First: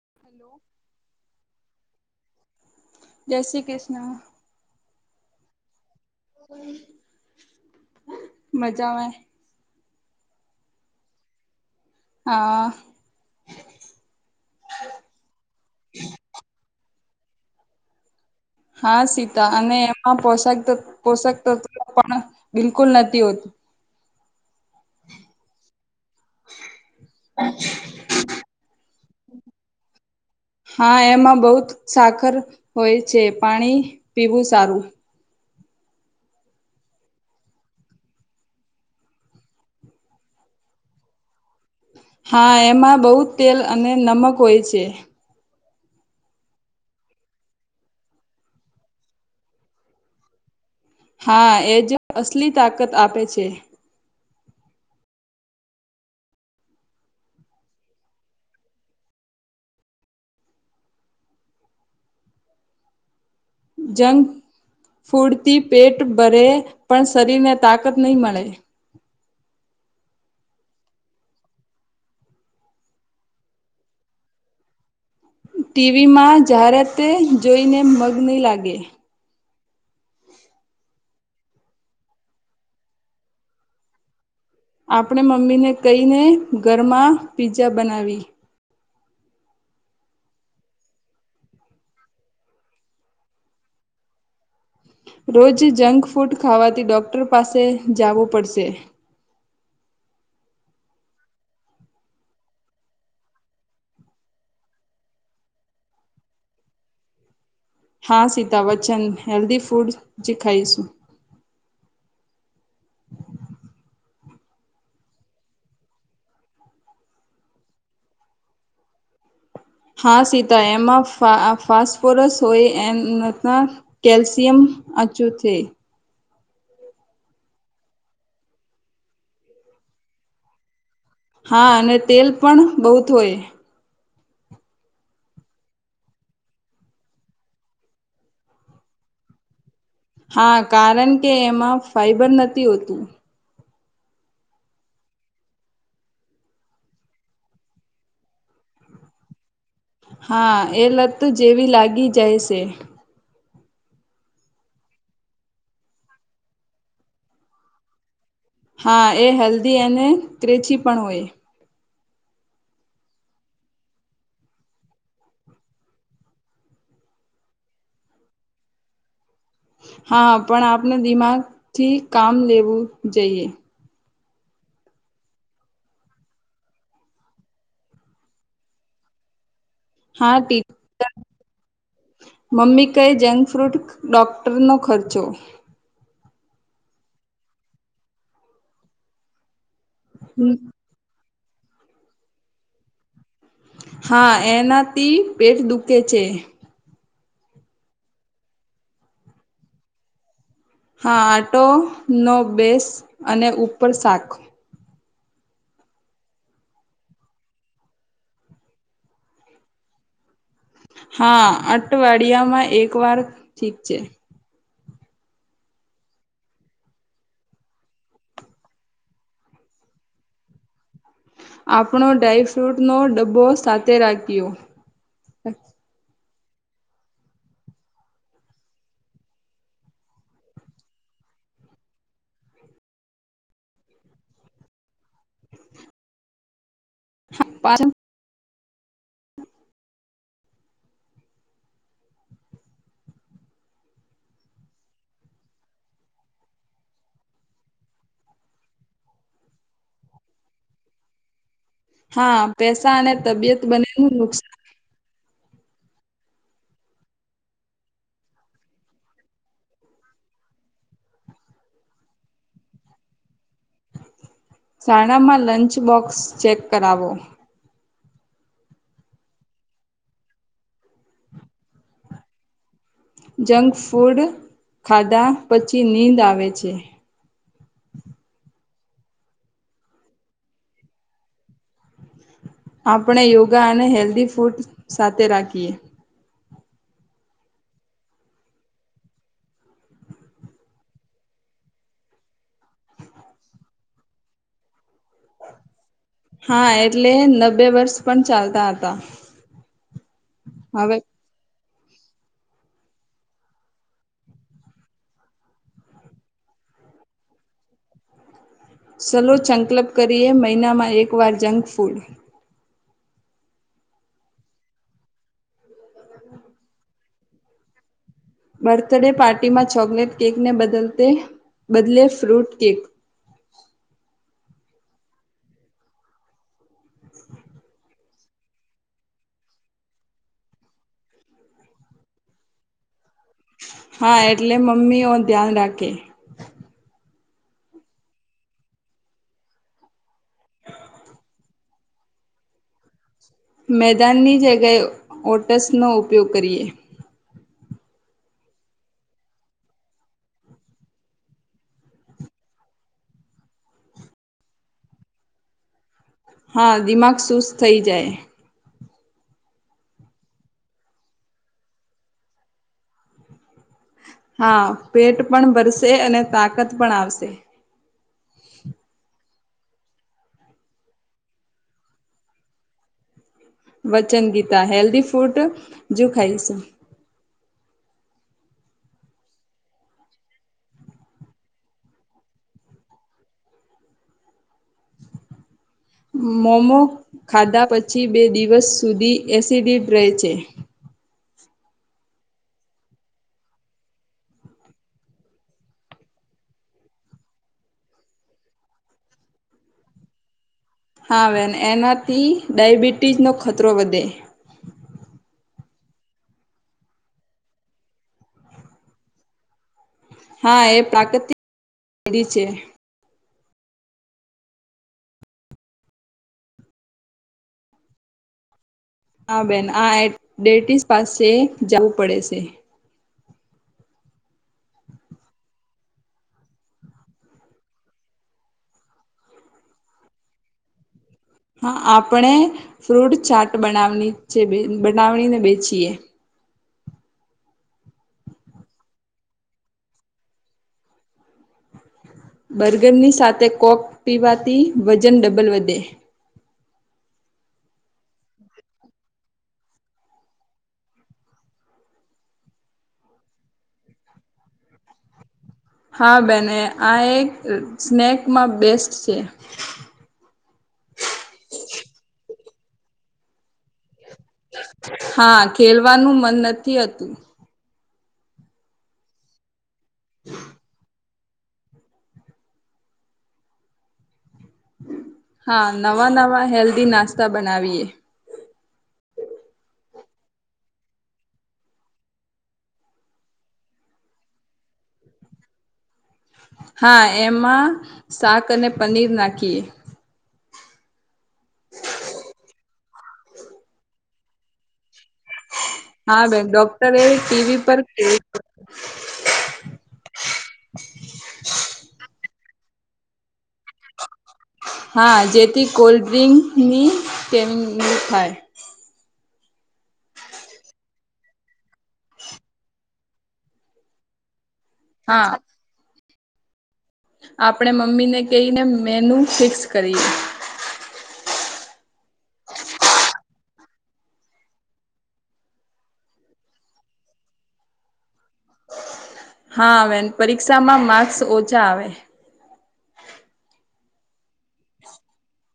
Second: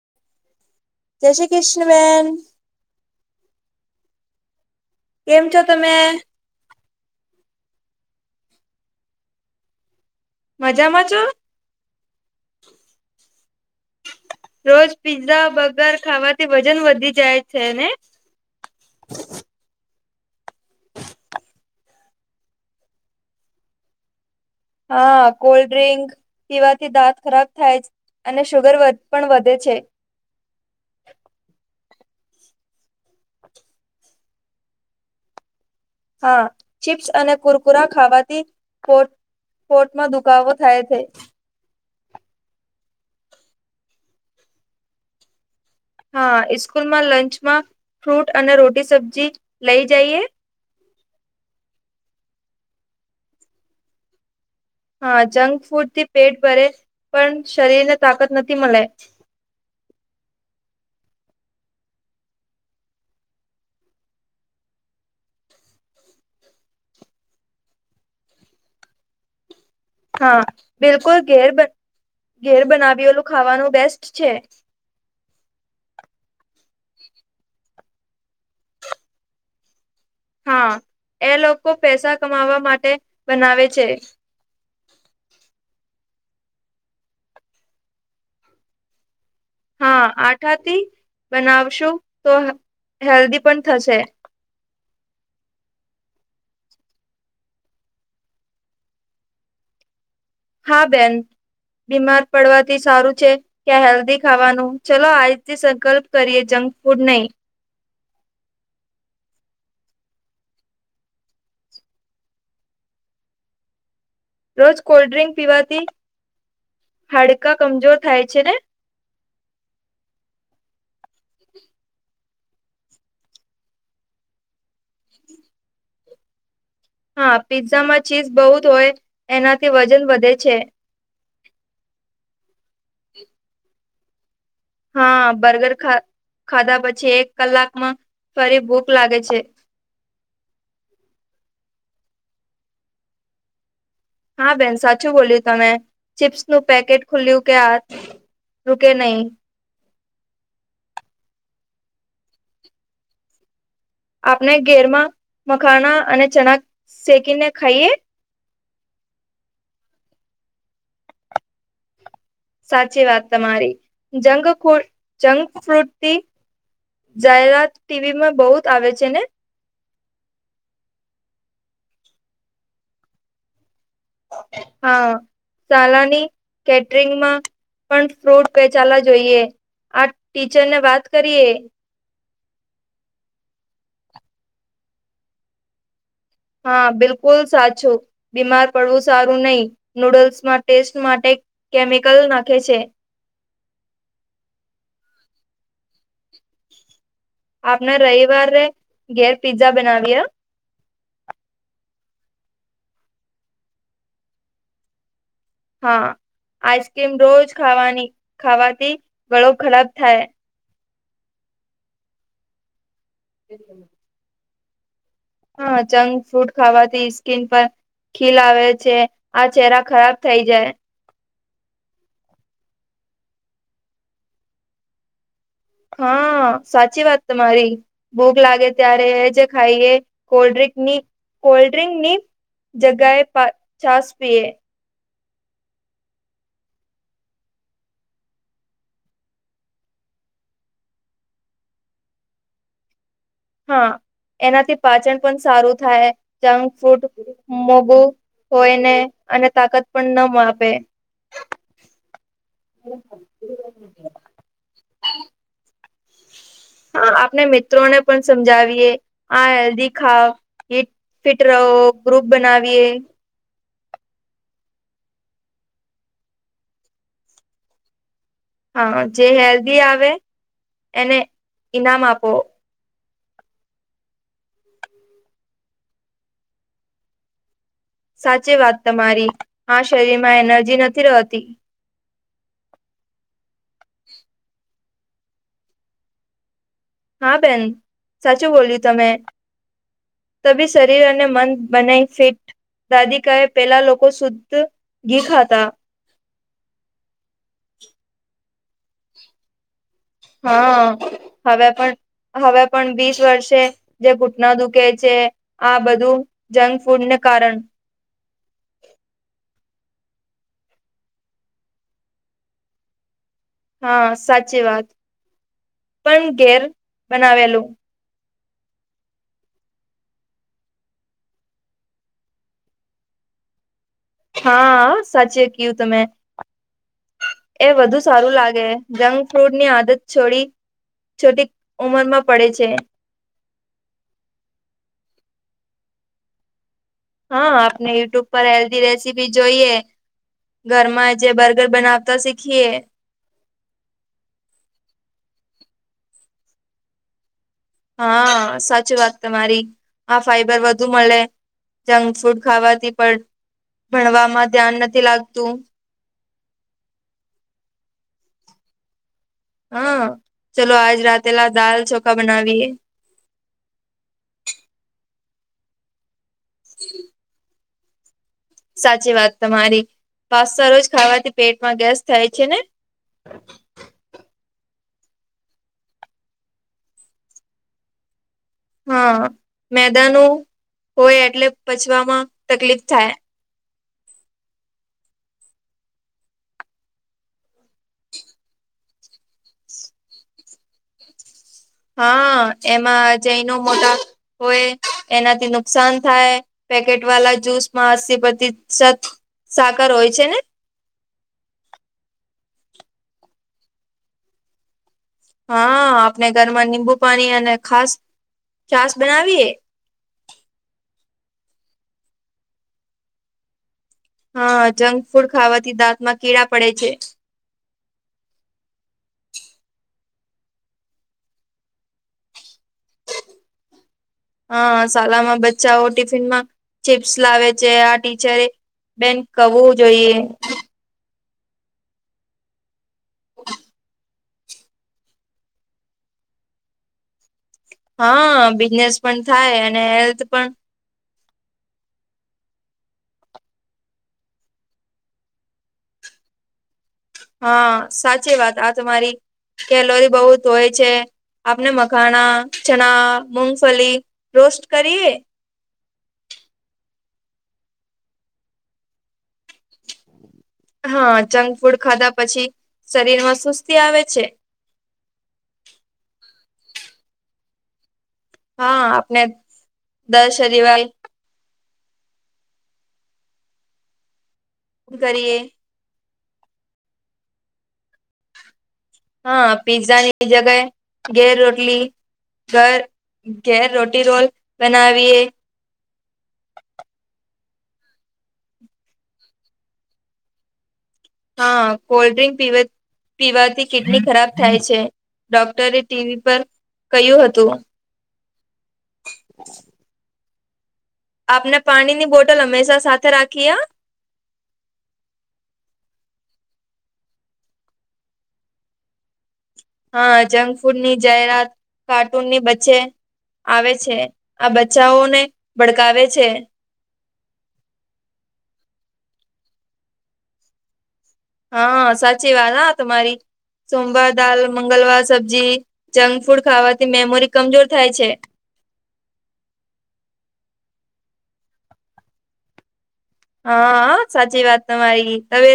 [inaudible] જય શ્રી કૃષ્ણ બેન. જય શ્રી કૃષ્ણ. કેમ છો તમે. મજામાં. મજામાં છો. હા આ.. રોજ પીઝા બર્ગર ખાવાથી વજન વધી જાય છે ને? હા સીતા અને એમાં પોષાકવ પોષક તત્વ પણ બિલકુલ નથી હોતું. હા કોલ્ડ ડ્રિંક પીવાથી દાંત ખરાબ થાય જ અને સુુગર વધ પણ વધે છે. હા એમાં બહુ ત સાકર હોય છે પાણી પીવું સારું. હા ચીપ્સ અને કુરકુરા ખાવાથી. કોર્ટમાં દુખાવો થાય છે. હા એમાં બહુ જ તેલ અને નમક હોય છે. હા ઈસ્કૂલ માં લંચમાં ફ્રૂટ અને રોટી સબ્જી લઈ જઈએ. હા એજ અસલી તાકત આપે છે. હા જંક ફૂડ થી પેટ ભરે પણ શરીર ને તાકત નથી મલે.. જંક ફૂડથી પેટ ભરે પણ શરીર ને તાકત નહીં મળે. હા બિલકુલ ઘેર ઘેર બનાવીલું ખાવાનું બેસ્ટ છે. ટીવીમાં જાહેરાતે જોઈને મગ નહીં લાગે. હા એ લોકો પૈસા કમાવા માટે બનાવે છે. આપણે મમ્મીને કહીને ઘરમાં પીઝા બનાવી. હા આઠાથી બનાવશું તો હેલ્ધી પણ થશે. રોજ જંક ફૂડ ખાવાથી ડોક્ટર પાસે જવું પડશે. હા બેન બીમાર પડવાથી સારું છે ક્યાં હેલ્ધી ખાવાનું ચલો આજથી સંકલ્પ કરીએ જંક ફૂડ નહી. હા સીતા વચ્ચન હેલ્ધી ફૂડ જેી ખાઈશું. રોજ કોલ્ડ્રિંક પીવાથી હાડકા કમજોર થાય છે ને? હા સીતા એમાં ફસ્ફોરસ હોય એ. કેલ્શિયમ અચું થ. હા પીઝ્ઝામાં ચીઝ બહુ જ હોય એનાથી વજન વધે છે. હા અને તેલ પણ બહુત હોય. હા બર્ગર ખા ખાધા પછી એક કલાકમાં ફરી ભૂખ લાગે છે. હા કારણ કે એમાં ફાઈબર નથી હોતું. હા બેન સાચું બોલ્યું તમે ચીપ્સ નું પેકેટ ખુલ્યું કે આ રૂકે નહી. હા એ લત જેવી લાગી જાય છે. આપણે ઘેરમાં મખાણા અને ચણા શેકીને ખાઈએ. હા એ હેલ્ધી અને ત્રેચી પણ હોય. સાચી વાત તમારી જંગ જંક ફ્રુતી થી જાહેરાત ટીવી માં બહુ જ આવે છે ને? હા પણ આપણે દિમાગથી કામ લેવું જઈએ. હા. શલાની કેટરિંગમાં પણ ફ્રૂટ પેચાવા જોઈએ. આ હા ટી ટીચર ને વાત કરીએ. મમ્મી કઈ જંક ફ્રૂટ ડોક્ટરનો ખર્ચો. હા બિલકુલ સાચું બીમાર પડવું સારું નહીિ નુડલ્સમાં ટેસ્ટ માટે કેમિકલ નાખે છે. હા એનાથી પેટ દુખે છે. આપણે રવિવાર ઘેર પિઝઝા બનાવીએ. હા આટો નો બેસ અને ઉપર શાક. હા આઈસ્ક્રીમ રોજ ખાવાની ખાવાથી ગળો ખરાબ થાય. હા અઠવાડિયામાં એક વાર ઠીક છે. હા જંક ફૂડ ખાવાથી સ્કીન પર ખીલ આવે છે આ ચહેરા ખરાબ થઇ જાય. આપણો ડાયફ્રૂટનો ડબ્બો સાથે રાખ્યો. હા સાચી વાત તમારી. ભૂખ લાગે ત્યારે એજ ખાઈએ કોલ્ડિક ની કોલ્ડ્રિંક ની જગએ છાાસ પીએ. હા પાલન. હા એનાથી પાચન પણ સારું થાય જંક ફ્રૂટ મોગું હોય ને અને તાકાત પણ ન માપે. હા પેસા અને તબિયત બને નું હા, નુકસાન. હ આપને મિત્રોને પણ સમજાવીએ આ હેલ્ધી ખાવ ફિટ રહો ગ્રુપ બનાવીએ. શાણામાં લંચ બોક્સ ચેક કરાવો. હા જે હેલ્ધી આવે એને ઈનામ આપો. જંક ફૂડ ખાધા પછી નીંદ આવે છે. સાચી વાત તમારી હા શરીર માં એનર્જી નથી રહેતી. આપણે યોગા અને હેલ્ધી ફૂડ સાથે રાખીએ. હા બેન સાચું બોલ્યું તમે. ત બી શરીર અને મન બનાય ફિટ. દાદી કાહે પેલા લોકો શુદ્ધ ઘી ખાતા. હા એટલે નબે વર્ષ પણ ચાલતા હતા. હા હવે હવે પણ હવે પણ વીસ વર્ષે. જે ઘૂટના દુખે છે આ બધું જંક ફૂડને કારણ. સલો સંકલપ કરીએ મહિનામાં એકવાર જંક ફૂડ. હા સાચી વાત પણ ઘેર બનાવેલું. બર્થડે પાર્ટી માં ચોકલેટ કેકને બદલ બદલે ફ્રૂટ કેક. હા સાચી કું તમે એ વધુ. સારું લાગે જંક ફ્રૂટ ની આદત છોડી છોટી ઉંમર માં પડે છે. હા એટલે મમ્મી ઓ ધ્યાન રાખે. હા આપણે યુટ્યુબ પર હેલ્ધી રેસીપી જોઈએ. ઘરમાં જે બર્ગર બનાવતા શીખીએ. મેદાનની જગ્યાએ ઓટસનો ઉપયોગ કરીએ. હા સાચી વાત તમારી આ ફાઈબર વધુ મળે. જંક ફૂડ ખાવાથી પણ ભણવામાં ધ્યાન નથી લાગતું. હા દિમાગ સુસ્ત થઈ જાય. હા ચલો આજ રાતેલા દાલ ચોખા બનાવીએ. હા પેટ પણ ભરસે અને તાકાત પણ આવશે. સાચી વાત તમારી પાસ્સા રોજ ખાવાથી પેટમાં ગેસ થાય છે ને. વચન ગીતા હેલ્ધી ફૂડ જો ખાઈશ. હા મેદા ન હોય એટલે પચવામાં તકલીફ થાય. મોૉમો ખાધા પછી બે દિવસ સુધી એસિડિડ રહે છે. હા એમાં જૈનો મોટા હોય એનાથી નુકસાન થાય. પેકેટ વાલા જૂસમાં અસ્સી અસીપતિશત સાકર હોય છે ને? હા વેન એનાથી ડાયબિટીઝનો ખતરો વધે હા આપણે ઘરમાં નિીબુ પાણી અને ખાસ છાસ બનાવીએ હા એ પ્રાકૃતિક છે. હા જંક ફૂડ ખાવાથી દાંતમાં કીળા પડે છે. હા બેન આ એ ડેટીસ પાસે જાવું પડે છે. હા શલામાં બચ્ચાઓ ટિફિનમાં ચિપ્સ લાવે છે, આ ટીચરે બેન કવુ જોઈએ. હા આપણે ફ્રૂટ ચાટ બનાવ છે, બનાવ ને બેચીએ હા બિઝનેસ પણ થાય અને હેલ્થ પણ બર્ગરની સાથે કોક પીવાથી વજન ડબલ વધે હા સાચી વાત આ તમારી કેલોરી બોહુત હોય છે. આપણે મખાણા, ચણા, મુગફલી રોસ્ટ કરીએ. હા બેને આ એક સ્નેકમાં બેસ્ટ છે. હા જંક ફૂડ ખાધા પછી શરીરમાં સુસ્તી આવે છે. હા ખેલવાનું મન નથી હતું હા આપને દસ હરીવાલ કરીએ. હા નવા નવા હેલ્ધી નાસ્તા બનાવીએ હા પિઝ્ઝાની જગાએ ઘેર રોટલી ઘર ઘેર રોટી રોલ બનાવીએ હા એમાં શાક અને પનીર નાખીએ હા કોલ્ડ્રિંક પીવ પીવાથી કિડની ખરાબ થાય છે. ડોક્ટરે હા ટીવી પર બેન ડોક્ટરે કહ્યું હતું. [inaudible] આપને પાણીની બોટલ હંમેશા સાથે રાખીએ હા જેથી કોલ્ડ ડ્રિંકની કેમ ની થાય હા જંક ફૂડની જાહેરાત કાર્ટૂનની બચ્ચે આવે છે. આ બચ્ચાઓને હા ભડકાવે છે. આપણે મમ્મીને કેય ને મેનુ ફિક્સ કરીએ હા સાચી વાત હા તમારી સોમવાર દાલ મંગલવાર સબ્જી જંક ફૂડ ખાવાથી મેમોરી કમજોર થાય છે. હા આવે પરીક્ષામાં માર્ક્સ ઓછા આવે હા સાચી વાત તમારી હવે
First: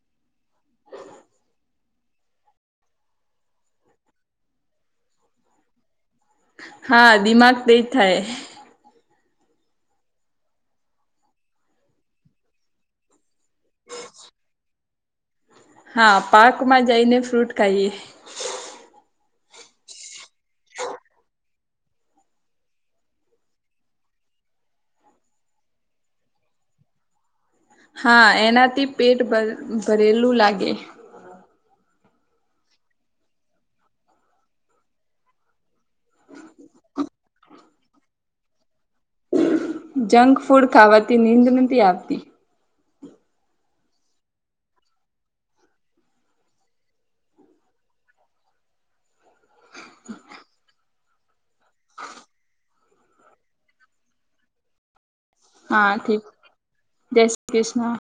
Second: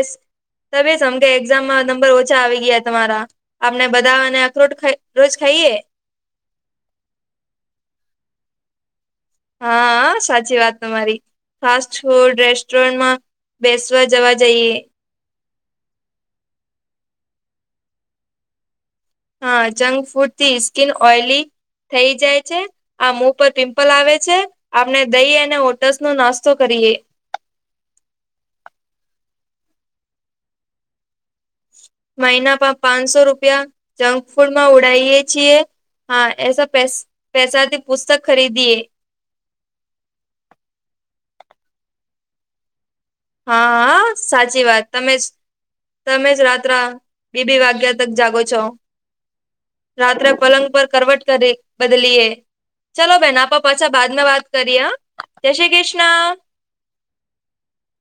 તમે સમ કે એક્ઝામમાં નંબર ઓછા આવી ગયા તમારા આપને બધા અને અખરોટ રોજ ખાઈએ હા દિમાગ તેજ થાય હા સાચી વાત તમારી ફાસ્ટ ફૂડ રેસ્ટોરન્ટમાં બેસવા જવા જઈએ હા પાર્કમાં જઈને ફ્રૂટ ખાઈએ હા જંક ફૂડથી સ્કીિન ઓઈલી થઈ જાય છે. આ મુ પર પિમ્પલ આવે છે, આપણે દહી અને ઓટસનો નાસ્તો કરીએ હા એનાથી પેટ ભ ભરેલું લાગે મહિના પાંચસો રૂપિયા જંક ફૂડમાં ઉડાયે છીએ હા એસા પૈ પૈસાથી પુસ્તક ખરીદીએ જંક ફૂડ ખાવાથી નીંદ નથી આવતી હા સાચી વાત તમે જ તમે જ રાત્ર બે બે વાગ્યા તક જાગો છો રાત્રે પલંગ પર કરવટ કરી બદલીએ ચાલલ બેન આપડે પાછા બાદમાં વાત કરીએ હા હા ઠીક જય શ્રી કૃષ્ણ